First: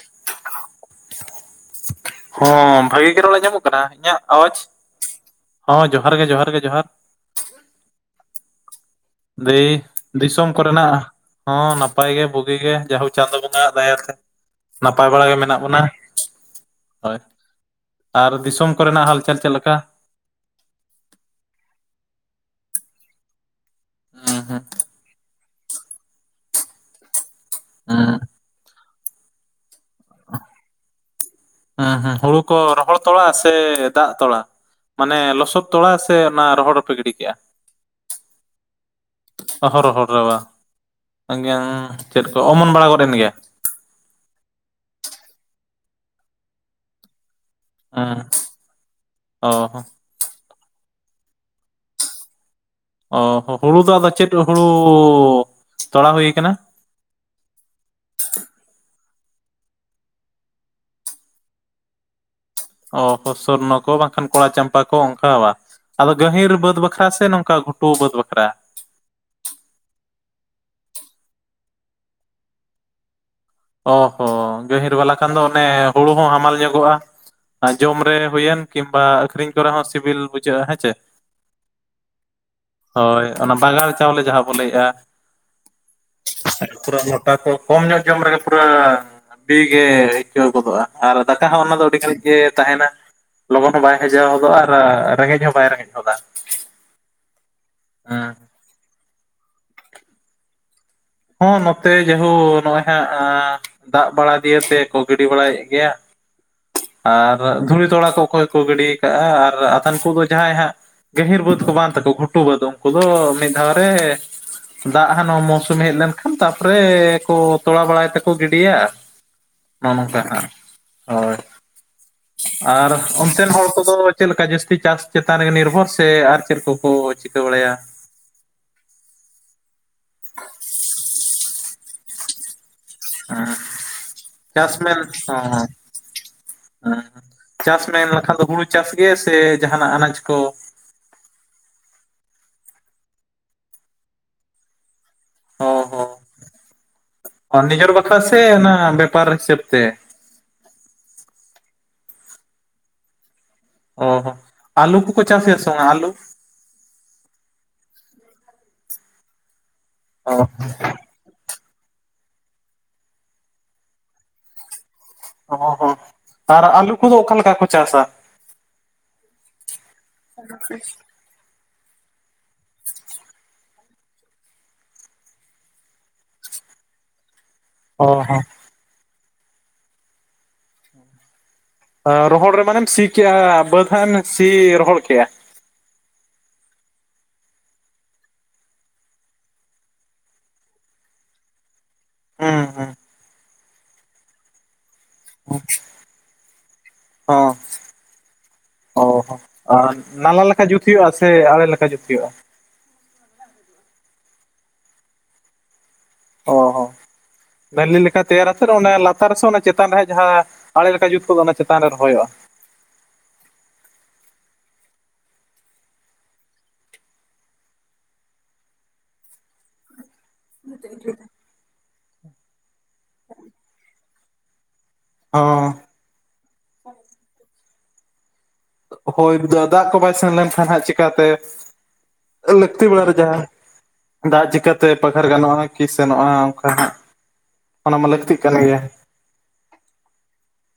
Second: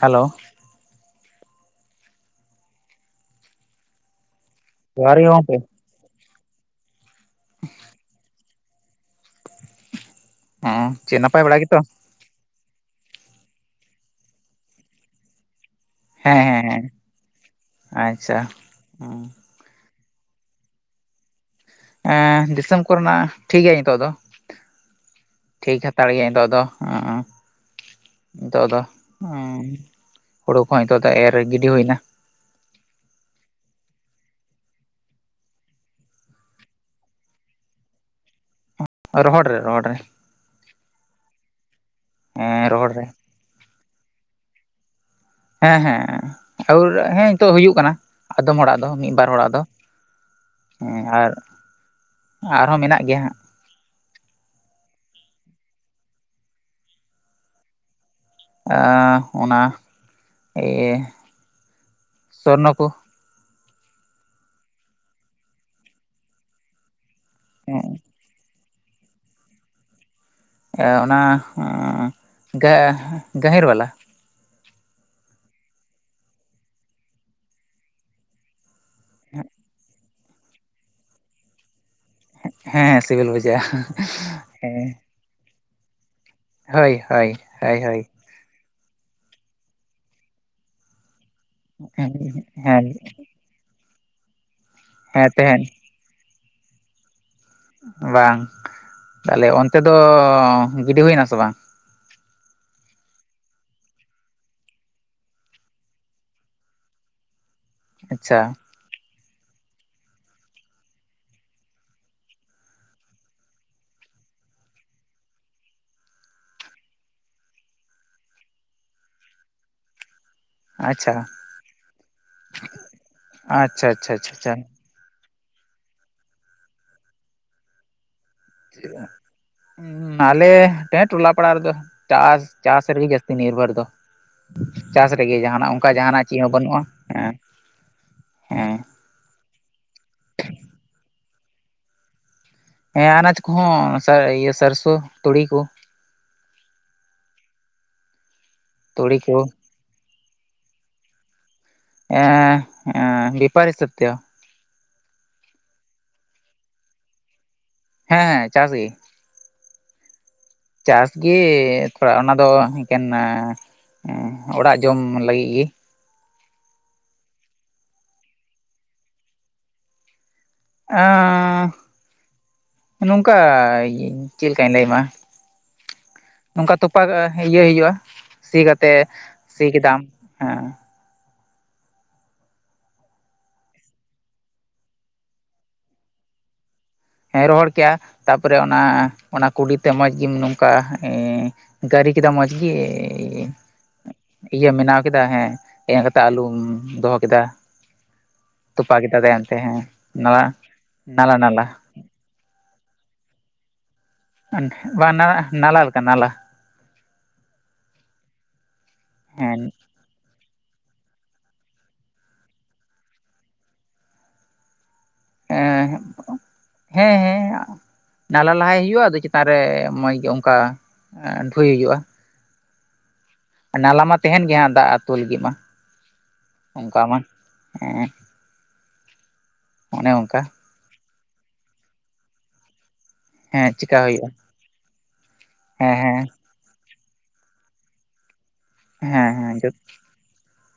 Hello ᱦᱚᱸ ᱵᱷᱟᱹᱜᱤ ᱜᱮ ᱨᱮ ᱧᱟᱢᱚᱜ ᱠᱟᱱᱟ ᱤᱧᱟᱹᱜ ᱟᱣᱟᱡᱽ? ᱡᱚᱦᱟᱨ ᱜᱤ ᱜᱚᱝᱠᱮ ᱦᱚᱸ ᱡᱚᱦᱟᱨ ᱜᱮ ᱡᱚᱦᱟᱨ ᱜᱮ ᱡᱚᱦᱟᱨ ᱫᱤ ᱫᱤᱥᱚᱢ ᱠᱚᱨᱮᱱᱟᱜ ᱦᱮᱸ ᱪᱮᱫ ᱱᱟᱯᱟᱭ ᱵᱟᱲᱟ ᱦᱚᱸ ᱜᱮᱛᱚ ᱱᱟᱯᱟᱭ ᱱᱟᱯᱟᱭ ᱜᱮ ᱵᱩᱜᱤ ᱜᱮ ᱡᱦᱳᱠ ᱪᱟᱸᱫᱚ ᱵᱚᱸᱜᱟᱟᱜ ᱫᱟᱭᱟᱛᱮ ᱱᱟᱯᱟᱭ ᱵᱟᱲᱟ ᱜᱮ ᱢᱮᱱᱟᱜ ᱵᱚᱱᱟ᱾ ᱦᱮᱸ ᱦᱮᱸ ᱦᱮᱸ ᱦᱳᱭ ᱟᱨ ᱟᱪᱪᱷᱟ ᱫᱤᱥᱚᱢ ᱠᱚᱨᱮᱱᱟᱜ ᱦᱟᱞᱪᱟᱞ ᱪᱮᱫᱞᱮᱠᱟ? ᱮᱸ ᱫᱤᱥᱚᱢ ᱠᱚᱨᱮᱱᱟᱜ ᱴᱷᱤᱠ ᱜᱮᱭᱟ ᱱᱤᱛᱳᱜ ᱫᱚ᱾ ᱦᱩᱸ ᱦᱩᱸ ᱴᱷᱤᱠ ᱦᱟᱛᱟᱲ ᱜᱮᱭᱧ ᱱᱤᱛᱳᱜ ᱫᱚ᱾ ᱮᱸ ᱦᱚ ᱱᱤᱛᱚᱜ ᱫᱚ ᱦᱩᱲᱩ ᱠᱚᱦᱚᱸ ᱱᱤᱛᱚᱜ ᱫᱚ ᱮᱨ ᱜᱤᱰᱤ ᱦᱩᱭ ᱮᱱᱟ᱾ ᱦᱩᱸ ᱦᱩᱸ ᱦᱩᱲᱩ ᱠᱚ ᱨᱚᱦᱚᱲ ᱛᱚᱲᱟ ᱥᱮ ᱫᱟᱜ ᱛᱚᱞᱟ? ᱢᱟᱱᱮ ᱞᱚᱥᱚᱫ ᱛᱚᱲᱟ ᱥᱮ ᱚᱱᱟ ᱨᱚᱦᱚᱲ ᱦᱚᱸᱯᱮ ᱜᱤᱰᱤ ᱠᱮᱜᱼᱟ᱾ ᱨᱚᱦᱚᱲ ᱨᱮ ᱚᱦ ᱨᱚᱦᱚᱲ ᱨᱮ ᱨᱚᱦᱚᱨ ᱨᱟᱵᱟ ᱮᱜ ᱪᱮᱫ ᱠᱚ ᱦᱮᱸ ᱚᱢᱚᱱ ᱵᱟᱲᱟ ᱨᱚᱦᱚᱲ ᱜᱚᱫ ᱨᱮ ᱮᱱ ᱜᱮᱭᱟ᱾ ᱦᱮᱸ ᱦᱮᱸ ᱟᱨ ᱦᱮᱸ ᱱᱤᱛᱚᱜ ᱦᱩᱭᱩᱜ ᱠᱟᱱᱟ ᱦᱩᱸ ᱟᱫᱚᱢ ᱦᱚᱲᱟᱜ ᱫᱚ ᱢᱤᱫ ᱵᱟᱨ ᱚ ᱦᱚᱲᱟᱜ ᱫᱚ᱾ ᱦᱮᱸ ᱟᱨ ᱟᱨᱦᱚᱸ ᱢᱮᱱᱟᱜ ᱜᱮᱭᱟ ᱚ ᱦᱩᱲᱩ ᱫᱚ ᱟᱫᱚ ᱪᱮᱫ ᱦᱩᱲᱩ ᱛᱚᱲᱟ ᱦᱩᱭ ᱠᱟᱱᱟ᱾ ᱚᱱᱟ ᱮᱤᱭᱟᱹ ᱥᱱᱚ ᱠᱚ ᱥᱚᱨᱱᱚ ᱠᱚ ᱵᱟᱝᱠᱷᱟᱱ ᱠᱚᱲᱟ ᱪᱟᱢᱯᱟ ᱠᱚ ᱚᱱᱠᱟᱣᱟ ᱟᱫᱚ ᱜᱟᱹᱦᱤᱨ ᱵᱟᱹᱫᱽ ᱵᱟᱠᱷᱨᱟ ᱥᱮ ᱱᱚᱝᱠᱟ ᱠᱟᱷᱴᱩᱣᱟᱹᱚᱫ ᱵᱟᱠᱷᱨᱟ ᱮᱸ ᱚᱱᱟ ᱜᱟ ᱜᱟᱹᱦᱤᱨ ᱣᱟᱞ ᱚ ᱦᱚᱸᱚ ᱜᱟᱹᱦᱤᱨ ᱵᱟᱞᱟ ᱠᱷᱟᱱ ᱫᱚ ᱚᱱᱮ ᱦᱩᱲᱩ ᱦᱚᱸ ᱦᱟᱢᱟᱞ ᱧᱚᱜᱚᱜᱼᱟ ᱡᱚᱢ ᱨᱮ ᱦᱩᱭᱮᱱ ᱠᱤᱝᱵᱟ ᱟᱹᱠᱷᱨᱤᱧ ᱠᱚᱨᱮ ᱦᱚᱸ ᱥᱤᱵᱤᱞ ᱵᱩᱡᱷᱟᱹᱜᱼᱟ ᱦᱮᱸᱥᱮ? ᱦᱮᱸ ᱦᱳᱭ ᱥᱤᱵᱤᱞ ᱚᱱᱟ ᱵᱩᱡᱷᱟᱹᱜᱼᱟ ᱵᱟᱜᱟᱱ ᱪᱟᱣᱞᱮ ᱡᱟᱦᱟᱸ ᱵᱚᱱ ᱦᱮᱸ ᱞᱟᱹᱭᱮᱫᱼᱟ᱾ ᱯᱩᱨᱟᱹ ᱦᱳᱭ ᱢᱚᱴᱟ ᱦᱳᱭ ᱠᱚ ᱠᱚᱢ ᱦᱳᱭ ᱧᱚᱜ ᱦᱳᱭ ᱡᱚᱢ ᱨᱮᱜᱮ ᱯᱩᱨᱟᱹ ᱵᱤᱮ ᱟᱹᱭᱠᱟᱹᱣ ᱜᱚᱫᱚᱜᱼᱟ᱾ ᱟᱨ ᱫᱟᱠᱟ ᱦᱚᱸ ᱚᱱᱟ ᱫᱚ ᱟᱹᱰᱤ ᱦᱮᱸ ᱜᱷᱟᱹᱲᱤᱡ ᱜᱮ ᱛᱟᱦᱮᱱᱟ ᱦᱮᱸ ᱞᱚᱜᱚᱱ ᱦᱚᱸ ᱵᱟᱭ ᱦᱟᱮᱡᱟᱣ ᱦᱚᱫᱚᱜᱼᱟ ᱟᱨ ᱨᱮᱸᱜᱮᱡ ᱦᱚᱸ ᱛᱟᱦᱮᱸᱱ ᱵᱟᱭ ᱨᱮᱸᱜᱮᱡ ᱜᱚᱫᱟ᱾ ᱵᱟᱝ ᱛᱟᱦᱚᱞᱮ ᱚᱱᱛᱮ ᱫᱚ ᱜᱤᱰᱤ ᱦᱩᱭ ᱱᱟᱥ ᱦᱚᱸ ᱱᱚᱛᱮ ᱡᱮᱦᱳᱠ ᱱᱚᱜᱼᱚᱭ ᱦᱟᱸᱜ ᱫᱟᱜ ᱵᱟᱲᱟ ᱫᱤᱭᱮ ᱛᱮᱠᱚ ᱜᱤᱰᱤ ᱵᱟᱲᱟᱭᱮᱫ ᱜᱮᱭᱟ ᱟᱨ ᱫᱷᱩᱲᱤ ᱛᱚᱲᱟ ᱠᱚ ᱟᱪᱪᱷᱟ ᱚᱠᱚᱭ ᱠᱚ ᱜᱤᱰᱤ ᱠᱟᱜᱼᱟ ᱟᱨ ᱟᱫᱷᱮᱱ ᱠᱚᱫᱚ ᱡᱟᱦᱟᱸᱭ ᱦᱟᱸᱜ ᱜᱟᱹᱦᱤᱨ ᱵᱟᱹᱫᱽ ᱠᱚ ᱵᱟᱝ ᱛᱟᱠᱚ ᱜᱷᱩᱴᱩ ᱵᱟᱹᱫ ᱩᱱᱠᱩ ᱫᱚ ᱢᱤᱫ ᱫᱷᱟᱣ ᱨᱮ ᱫᱟᱜ ᱦᱟᱱ ᱢ ᱢ ᱦᱮᱡ ᱞᱮᱱᱠᱷᱟᱱ ᱛᱟᱨᱯᱚᱨᱮ ᱠᱚ ᱛᱚᱲ ᱵᱟᱲᱟᱭ ᱛᱮᱠᱚ ᱜᱤᱰᱤᱭᱟ ᱱᱚᱜᱼᱚ ᱱᱚᱝᱠᱟ ᱟᱪᱪᱷᱟ ᱦᱳᱭ ᱟᱨ ᱚᱱᱛᱮᱱ ᱦᱚᱲ ᱟᱪᱪᱷᱟ ᱠᱚᱫᱚ ᱟᱪᱪᱷᱟ ᱪᱮᱫ ᱟᱪᱪᱷᱟ ᱞᱮᱠᱟ ᱟᱪᱪᱷᱟ ᱡᱟᱹᱥᱛᱤ ᱪᱟᱥ? ᱪᱮᱛᱟᱱ ᱨᱮᱜᱮ ᱱᱤᱨᱵᱷᱚᱨ ᱥᱮ ᱟᱨ ᱪᱮᱫ ᱠᱚᱠᱚ ᱪᱤᱠᱟᱹ ᱵᱟᱲᱟᱭᱟ? ᱟᱞᱮ ᱴ ᱴᱚᱞᱟ ᱯᱟᱲᱟ ᱨᱮᱫᱚ ᱪᱟᱥ ᱪᱟᱥᱟᱹᱨᱜ ᱡᱟᱹᱥᱛᱤ ᱦᱮᱸ ᱱᱨ ᱵᱟᱨ ᱫᱚ ᱢᱮᱱ ᱪᱟᱥ ᱦᱚᱸ ᱨᱮᱜᱮᱱᱟᱜ ᱚᱱᱠᱟ ᱡᱟᱦᱟᱱᱟᱜ ᱪᱮᱫ ᱦᱚᱸ ᱵᱟᱹᱱᱩᱜᱼᱟ ᱦᱮᱸ ᱪᱟᱥ ᱢᱮᱱ ᱞᱮᱠᱷᱟᱱ ᱫᱚ ᱦᱩᱲᱩ ᱦᱮᱸ ᱪᱟᱥ ᱜᱮ ᱥᱮ ᱡᱟᱦᱟᱱᱟᱜ ᱟᱱᱟᱡ ᱠᱚ ᱦᱮᱸ ᱟᱱᱟᱡᱽ ᱠᱚᱦᱚᱸ ᱤᱭᱟᱹ ᱥᱟᱹᱨᱥᱳ ᱛᱩᱲᱤ ᱠᱚ ᱚ ᱦᱚᱸ ᱱᱤᱡᱮᱨ ᱵᱟᱠᱷᱨᱟ ᱥᱮ ᱚᱱᱟ ᱛᱩᱲᱤ ᱵᱮᱯᱟᱨ ᱠᱚ ᱦᱤᱥᱟᱹᱵ ᱛᱮ ᱮ ᱚ ᱦᱚᱸ ᱟᱞᱩ ᱠᱚᱠᱚ ᱪᱟ ᱯᱷ ᱥᱜ ᱟᱞᱩ? ᱦᱮᱸ ᱦᱮᱸ ᱪᱟᱥ ᱜᱮ ᱚᱦ ᱦᱚ ᱪᱟᱥ ᱜᱮ ᱛᱷᱚᱲᱟ ᱚᱱᱟ ᱫᱚ ᱮᱠᱮᱱ ᱚᱲᱟᱜ ᱡᱚᱢ ᱞᱟᱹᱜᱤᱫ ᱜᱮ ᱚ ᱦᱚ ᱟᱨ ᱟᱞᱩ ᱠᱚᱫᱚ ᱚᱠᱟᱮᱠᱟ ᱠᱚ ᱪᱟᱥᱟ? ᱟᱺ ᱱᱚᱝᱠᱟ ᱪᱮᱫ ᱞᱮᱠᱟᱧ ᱞᱟᱹᱭᱟᱢᱢᱟ? ᱱᱚᱝᱠᱟ ᱛᱚᱯᱟ ᱤᱭᱟᱹ ᱦᱩᱭᱩᱜᱼᱟ ᱚ ᱦᱚᱸ ᱥᱤ ᱠᱟᱛᱮ ᱥᱤ ᱠᱮᱫᱟᱢ ᱦᱮᱸ ᱨᱚᱦᱚᱲ ᱨᱮ ᱢᱟᱱᱮᱢ ᱥᱤ ᱠᱮᱫᱮᱜᱼᱟ ᱵᱟᱹᱫ ᱦᱜ ᱮᱢ ᱥᱤ ᱨᱚᱦᱚᱲ ᱠᱼᱟ? ᱦᱮᱸ ᱨᱚᱦᱚᱲ ᱠᱮᱭᱟ ᱛᱟᱨᱯᱚᱨᱮ ᱚᱱᱟ ᱚᱱᱟ ᱠᱩᱰᱤᱛᱮ ᱢᱚᱸᱡᱽ ᱜᱮᱢ ᱱᱚᱝᱠᱟ ᱮᱸ ᱜᱟᱹᱨᱤ ᱠᱮᱫᱟ ᱢᱚᱸᱡᱽ ᱦᱩᱸ ᱜᱮ ᱦᱩᱸ ᱤᱭᱟᱹ ᱵᱮᱱᱟᱣ ᱠᱮᱫᱟ ᱦᱮᱸ ᱮ ᱠᱟᱛᱮᱜ ᱟᱞᱩᱚᱢ ᱫᱚᱦᱚ ᱠᱮᱫᱟ ᱦᱚᱸ ᱛᱩᱯ ᱚ ᱜᱫ ᱦᱚᱸ ᱟᱛᱮ ᱦᱮᱸ ᱟᱨ ᱱᱟᱞᱟ ᱱᱟᱞ ᱱᱟᱞ ᱦᱩᱭᱩᱜ-ᱟ ᱱᱟᱞᱠ ᱚ ᱦᱚᱸ ᱢᱮᱱᱤ ᱞᱮᱠᱟ ᱛᱮᱭᱟᱨᱟᱛ ᱚᱱᱟ ᱞᱟᱛᱟᱨ ᱨᱮᱥ ᱦᱮᱸ ᱪᱮᱛᱟᱱ ᱨᱮ ᱡᱟᱦᱟᱸ ᱟᱲᱮ ᱞᱮᱠᱟ ᱡᱩᱛ ᱠᱚᱫᱚ ᱚᱱᱟ ᱪᱮᱛᱟᱱ ᱨᱮ ᱨᱚᱦᱚᱭᱚᱜᱼᱟ ᱦ ᱦᱮᱸ ᱦᱮᱸ ᱱᱟᱞᱟ ᱞᱟᱦᱟᱭ ᱦᱩᱭᱩᱜᱼᱟ ᱟᱫᱚ ᱪᱮᱛᱟᱱ ᱨᱮ ᱢᱚᱸᱡᱽ ᱜᱮ ᱚᱱᱠᱟ ᱰᱳᱩᱭᱳᱼᱟ ᱱᱟᱞᱟ ᱢᱟ ᱛᱟᱦᱮᱱ ᱜᱮ ᱦᱟᱜ ᱫᱟᱜ ᱟᱹᱛᱩ ᱞᱟᱹᱜᱤᱫ ᱢᱟ ᱦᱚᱸ ᱚᱱᱠᱟ ᱢᱟ ᱦᱮᱸ ᱦᱳᱭ ᱫᱟᱜ ᱠᱚ ᱚᱱᱮ ᱵᱟᱭ ᱥᱮᱱ ᱚᱱᱠᱟ ᱞᱮᱱᱠᱷᱟᱱ ᱦᱟᱸᱜ ᱪᱤᱠᱠᱟᱛᱮ ᱞᱟᱹᱠᱛᱤ ᱵᱮᱲᱟ ᱨᱮ ᱡᱟᱦᱟᱸ ᱦᱮ ᱪᱮᱠᱟ ᱦᱩᱭᱩᱜᱼᱟ ᱫᱟᱜ ᱪᱤᱠᱠᱟᱛᱮ ᱯᱟᱠᱷᱟᱨ ᱜᱟᱱᱚᱜᱼᱟ ᱠᱤ ᱦᱮᱸ ᱦᱮᱸ ᱥᱮᱱᱚᱜᱼᱟ ᱚᱱᱠᱟ ᱦᱟᱸᱜ ᱚᱱᱟ ᱢᱟ ᱞᱟᱹᱠᱛᱤᱜ ᱠᱟᱱ ᱜᱮᱭᱟ ᱦᱮᱸ ᱦᱮᱸ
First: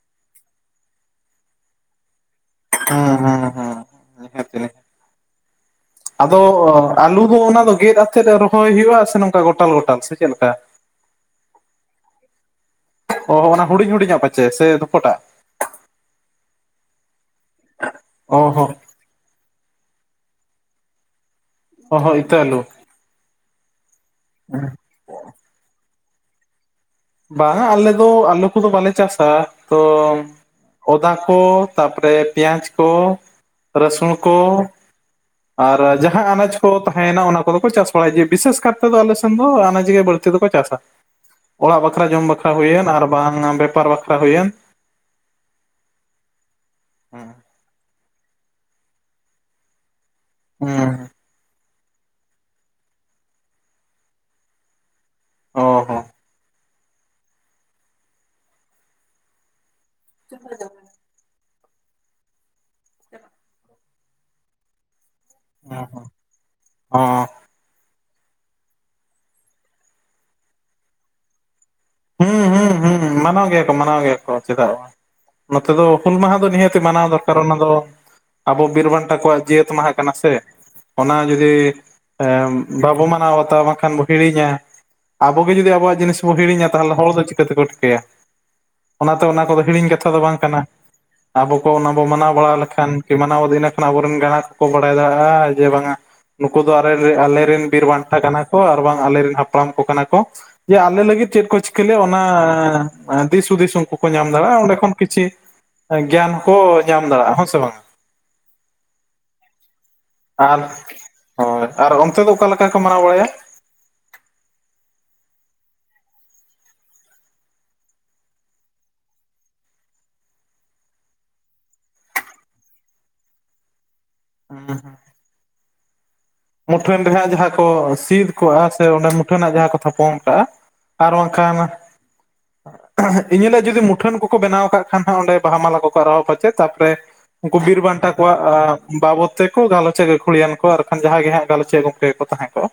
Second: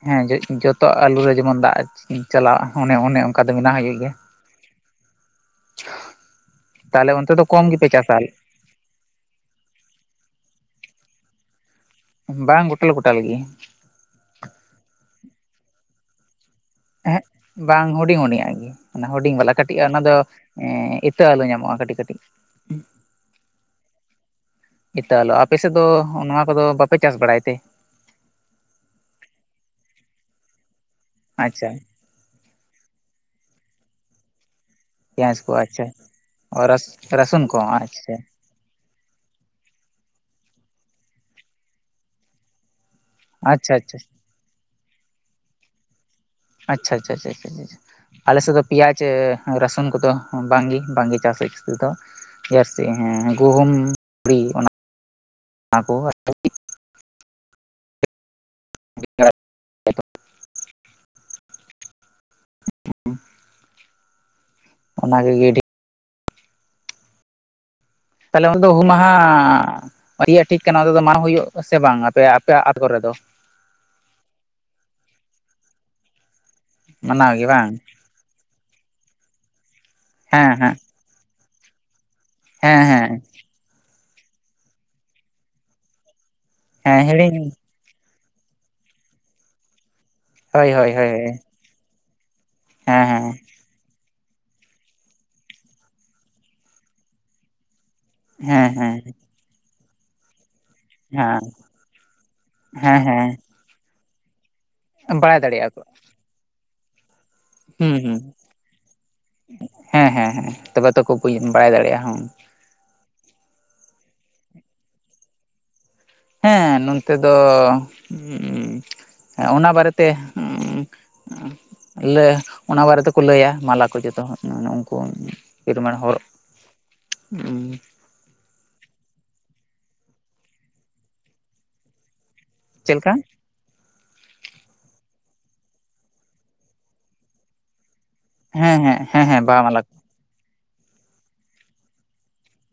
ᱦᱮᱸ ᱡᱚ ᱡᱚᱡ ᱡᱚᱛᱚ ᱟᱞᱩ ᱨᱮ ᱡᱮᱢᱚᱱ ᱫᱟᱜ ᱪᱟᱞᱟᱣᱼᱟ ᱦᱸ ᱦᱮᱸ ᱦᱮᱸ ᱛ ᱟᱫᱚ ᱛᱟᱦᱚᱞᱮ ᱟᱞᱩ ᱚᱱᱛᱮ ᱫᱚ ᱚᱱᱟ ᱠᱚᱢ ᱫᱚ ᱜᱮᱯᱮ ᱜᱮᱫ ᱪᱟᱥᱟ ᱟᱛᱮᱫ ᱦᱳᱭ ᱦᱩᱭᱩᱜᱼᱟ ᱥᱮ ᱱᱚᱝᱠᱟ ᱜᱚᱴᱟᱞ ᱜᱚᱴᱟᱞ ᱥᱮ ᱪᱮᱫᱠᱟ? ᱵ ᱵᱟᱝᱟᱝ ᱜᱴᱟᱞ ᱠᱚᱩ ᱚ ᱚᱱᱟ ᱦᱩᱰᱤᱧ ᱦᱩᱰᱤᱧᱟᱜ ᱯᱟᱪᱷᱮ ᱥᱮ ᱫᱩᱯᱴᱟᱜ ᱦᱮᱸ ᱵᱟᱝ ᱦᱩᱰᱤᱧ ᱚ ᱦᱩᱰᱤᱧᱟᱜ ᱜᱮ ᱦᱚᱸ ᱦᱩᱰᱤᱧ ᱵᱟᱞᱟ ᱠᱟᱹᱴᱤᱡ ᱚᱱᱟ ᱫᱚ ᱮ ᱤᱛᱟᱹ ᱟᱞᱚ ᱧᱟᱢᱚᱜᱼᱟ ᱠᱟᱹᱴᱤᱡ ᱚ ᱦᱚᱸ ᱠᱟᱹᱴᱤᱡ ᱤᱛᱟᱹ ᱟᱹᱞᱩ ᱮᱤᱛᱞᱚᱜ ᱟᱯᱮ ᱥᱮᱫ ᱫᱚ ᱱᱚᱣᱟ ᱠᱚᱫᱚ ᱵᱟᱯ? ᱵᱟᱝ ᱟᱞᱮ ᱫᱚ ᱟᱞᱮ ᱠᱚᱫᱚ ᱵᱟᱞᱮ ᱪᱟᱥᱟ ᱛᱚ ᱚᱫᱟ ᱠᱚ ᱟᱪᱪᱷᱟ ᱛᱟᱨᱯᱚᱨᱮ ᱯᱮᱸᱭᱟᱡᱽ ᱠᱚ ᱨᱟᱹᱥᱩᱱ ᱠᱚ ᱯᱮᱸᱭᱟᱡᱽ ᱠᱚ ᱟᱨ ᱟᱪᱪᱷᱟ ᱡᱟᱦᱟᱸ ᱟᱱᱟᱡ ᱠᱚ ᱛᱟᱦᱮᱱᱟ ᱮᱱᱟ ᱚᱱᱟ ᱨᱟᱹᱥᱩᱱ ᱠᱚᱫᱚ ᱠᱚ ᱪᱟᱥ ᱵᱟᱲᱟᱭᱟ ᱟᱪᱪᱷᱟ ᱡᱮ ᱵᱤᱥᱮᱥ ᱠᱟᱨᱛᱮ ᱫᱚ ᱟᱞᱮᱥᱮᱱ ᱫᱚ ᱟᱱᱟᱡᱽ ᱜᱮ ᱵᱟᱹᱲᱛᱤ ᱫᱚ ᱠᱚ ᱪᱟᱥᱟ ᱚᱲᱟᱜ ᱵᱟᱠᱷᱨᱟ ᱡᱚᱢ ᱵᱟᱠᱷᱨᱟ ᱦᱩᱭᱮᱱ ᱟᱨ ᱵᱟᱝ ᱟᱪᱪᱷᱟ ᱟᱪᱪᱷᱟ ᱵᱮᱯᱟᱨ ᱵᱟᱠᱷᱨᱟ ᱦᱩᱭᱮᱱ ᱟᱪᱪᱷᱟ ᱟᱪᱪᱷᱟ ᱪᱷᱟ ᱟᱞᱮᱥᱮᱫ ᱫᱚ ᱯᱮᱭᱟᱡᱽ ᱨᱟᱹᱥᱩᱱ ᱠᱚᱫᱚ ᱵᱟᱝᱜᱮ ᱦᱩᱸ ᱵᱟᱝᱜᱮ ᱪᱟᱥ ᱛᱮᱫᱚ ᱡᱥᱛᱤ ᱜᱩᱦᱩᱢ ᱛᱩᱲᱤ ᱚᱱᱟ ᱚ ᱚᱱᱟ ᱠᱚ ᱦᱚᱸ [unintelligible] ᱟᱪᱪ [unintelligible] ᱴ [unintelligible] [unintelligible] ᱚᱱᱟᱜᱮ ᱜᱤᱰᱤ ᱦᱩᱸ [unintelligible] ᱛᱟᱦᱚᱞᱮ ᱚᱱᱟ ᱫᱚ ᱦᱩᱢ ᱢᱟᱦᱟ ᱤᱭ ᱴᱷᱤᱠ ᱠᱟᱱᱟ ᱚᱱᱟ ᱫᱚ ᱢᱟ ᱦᱩᱭᱩᱜ ᱥᱮ ᱵᱟᱝ ᱟᱯᱮ ᱦᱩᱸ ᱟᱯᱮᱭᱟᱜ ᱦᱩᱸ ᱟᱛᱩ ᱠᱚᱨᱮ ᱦᱩᱸ ᱫᱚ ᱢᱟᱱᱟᱣ ᱜᱮᱭᱟ ᱠᱚ ᱢᱟᱱᱟᱣ ᱜᱮᱭᱟ ᱠᱚ ᱪᱮᱫᱟᱜ ᱱᱚᱛᱮ ᱫᱚ ᱦᱩᱞ ᱢᱟᱦᱟ ᱫᱚ ᱱᱤᱦᱟᱹᱛ ᱢᱟᱱᱟᱣ ᱫᱚᱨᱠᱟᱨ ᱜᱮ ᱚᱱᱟ ᱵᱟᱝ ᱫᱚ ᱟᱵᱚ ᱵᱤᱨ ᱵᱟᱱᱴᱟ ᱠᱚᱣᱟᱜ ᱡᱤᱭᱟᱹᱛ ᱢᱟᱦᱟ ᱠᱟᱱᱟ ᱥᱮ ᱦᱮᱸ ᱦᱮᱸ ᱚᱱᱟ ᱡᱩᱫᱤ ᱦᱮᱸ ᱵᱟᱵᱚ ᱦᱮᱸ ᱢᱟᱱᱟᱣ ᱵᱟᱛᱟ ᱵᱟᱝᱠᱷᱟᱱ ᱵᱚ ᱦᱤᱲᱤᱧᱟ᱾ ᱟᱵᱚᱜ ᱜᱮ ᱡᱩᱫᱤ ᱟᱵᱚᱣᱟᱜ ᱡᱤᱱᱤᱥ ᱵᱚ ᱦᱤᱲᱤᱧᱟ᱾ ᱛᱟᱦᱚᱞᱮ ᱦᱮᱸ ᱦᱚᱲ ᱫᱚ ᱦᱤᱲᱤᱧ ᱪᱤᱠᱟᱹ ᱛᱮᱠᱚ ᱴᱷᱤᱠᱟᱹᱭᱟ᱾ ᱚᱱᱟᱛᱮ ᱚᱱᱟ ᱠᱚᱫᱚ ᱦᱤᱲᱤᱧ ᱠᱟᱛᱷᱟ ᱫᱚ ᱵᱟᱝ ᱠᱟᱱᱟ᱾ ᱦᱳᱭ ᱦᱳᱭ ᱦᱳᱭ ᱟᱵᱚ ᱠᱚ ᱚᱱᱟᱵᱚ ᱢᱟᱱᱟᱣ ᱵᱟᱲᱟ ᱞᱮᱠᱷᱟᱱ ᱦᱮᱸ ᱦᱮᱸ ᱢᱟᱱᱟᱣ ᱟᱹᱫᱤᱱᱟ ᱟᱵᱚᱨᱮᱱ ᱜᱟᱬᱟ ᱠᱚ ᱵᱟᱲᱟᱭ ᱫᱟᱲᱮᱭᱟᱜᱼᱟ ᱡᱮ ᱵᱟᱝ ᱟ ᱱᱩᱠᱩ ᱫᱚ ᱟᱞᱮ ᱟᱞᱮᱨᱮᱱ ᱵᱤᱨ ᱵᱟᱱ ᱠᱟᱱᱟ ᱠᱚ ᱦᱮᱸ ᱟᱨ ᱦᱮᱸ ᱵᱟᱝ ᱟᱞᱮᱨᱮᱱ ᱦᱟᱯᱲᱟᱢ ᱠᱚ ᱠᱟᱱᱟ ᱠᱚ ᱡᱮ ᱟᱞᱮ ᱞᱟᱹᱜᱤᱫ ᱪᱮᱫ ᱠᱚ ᱪᱤᱠᱟᱹ ᱚᱱᱟ ᱦᱮᱸ ᱦᱮᱸ ᱫᱤᱥ ᱦᱩᱫᱤᱥ ᱩᱱᱠᱩ ᱠᱚ ᱧᱟᱢ ᱫᱟᱲᱮᱭᱟᱜᱼᱟ ᱚᱸᱰᱮ ᱠᱷᱚᱱ ᱦᱮᱸ ᱠᱤᱪᱷᱤᱩ ᱵᱟᱲᱟᱭ ᱫᱟᱲᱮᱭᱟᱜᱼᱟ ᱠᱚ ᱜᱮᱭᱟᱱ ᱠᱚ ᱧᱟᱢ ᱫᱟᱲᱮᱭᱟᱜᱼᱟ᱾ ᱵᱟᱝᱟ ᱦᱩᱸ ᱦᱩᱸ ᱦᱮᱸ ᱦᱮᱸ ᱦᱮᱸ ᱟᱨ ᱛᱚᱵᱮ ᱛᱚᱠᱚ ᱵᱩᱡ ᱦᱳᱭ ᱵᱟᱲᱟᱭ ᱟᱨ ᱫᱟᱲᱮᱭᱟᱜᱼᱟ᱾ ᱚᱱᱛᱮ ᱫᱚ ᱚᱠᱟ ᱠᱚ ᱢᱟᱱᱟᱣ ᱵᱟᱲᱟᱭᱟ ᱦᱮᱸ ᱱᱚᱱᱛᱮ ᱫᱚ ᱩᱹ ᱚᱱᱟ ᱵᱟᱨᱮᱛᱮ ᱞᱟᱹᱭ ᱚᱱᱟ ᱵᱟᱨᱮ ᱛᱮᱠᱚ ᱞᱟᱹᱭᱟ ᱢᱟᱞᱟ ᱠᱚ ᱡᱚᱛᱚ ᱦᱚᱲ [unintelligible] ᱩᱱᱠᱩᱢᱟᱱ ᱦᱚᱨᱚᱜ ᱢᱩᱴᱷᱟᱹᱱ ᱨᱮᱭᱟᱜ ᱡᱟᱦᱟᱸ ᱠᱚ ᱥᱤᱫ ᱠᱚᱜᱼᱟ ᱥᱮ ᱚᱸᱰᱮ ᱢᱩᱴᱷᱟᱹᱱᱟᱜ ᱡᱟᱦᱟᱸ ᱠᱚ ᱛᱷᱟᱯᱚᱱ ᱠᱟᱜᱼᱟ ᱟᱨ ᱵᱟᱝᱠᱷᱟᱱ ᱪᱮᱫ ᱞᱮᱠᱟ ᱤᱱᱦᱤᱞᱚᱜ ᱡᱩᱫᱤ ᱢᱩᱴᱷᱟᱹᱱ ᱠᱚ ᱵᱮᱱᱟᱣ ᱠᱟᱜ ᱠᱷᱟᱱ ᱚᱸᱰᱮ ᱵᱟᱦᱟ ᱢᱟᱞᱟ ᱠᱚ ᱠᱚ ᱟᱨᱟᱣᱟ ᱪᱮᱫ ᱛᱟᱯᱚᱨᱮ ᱩᱱᱠᱩ ᱵᱤᱨ ᱵᱟᱱᱴᱟ ᱠᱚᱣᱟᱜ ᱟ ᱦᱮᱸ ᱦᱮᱸ ᱦᱮᱸ ᱵᱟᱵᱚᱛ ᱦᱮᱸ ᱛᱮᱠᱚ ᱵᱟᱦᱟ ᱢᱟᱞᱟ ᱜᱟᱞᱚᱪᱟ ᱜᱟᱹᱠᱷᱩᱲᱤᱭᱟᱱ ᱠᱚ ᱟᱨ ᱠᱷᱟᱱ ᱡᱟᱦᱟᱸᱭ ᱜᱮ ᱦᱟᱸᱜ ᱜᱟᱞᱚᱪᱮᱫ ᱜᱚᱝᱠᱮ ᱜᱮᱠᱚ ᱛᱟᱦᱮᱸ ᱠᱚᱜᱼᱟ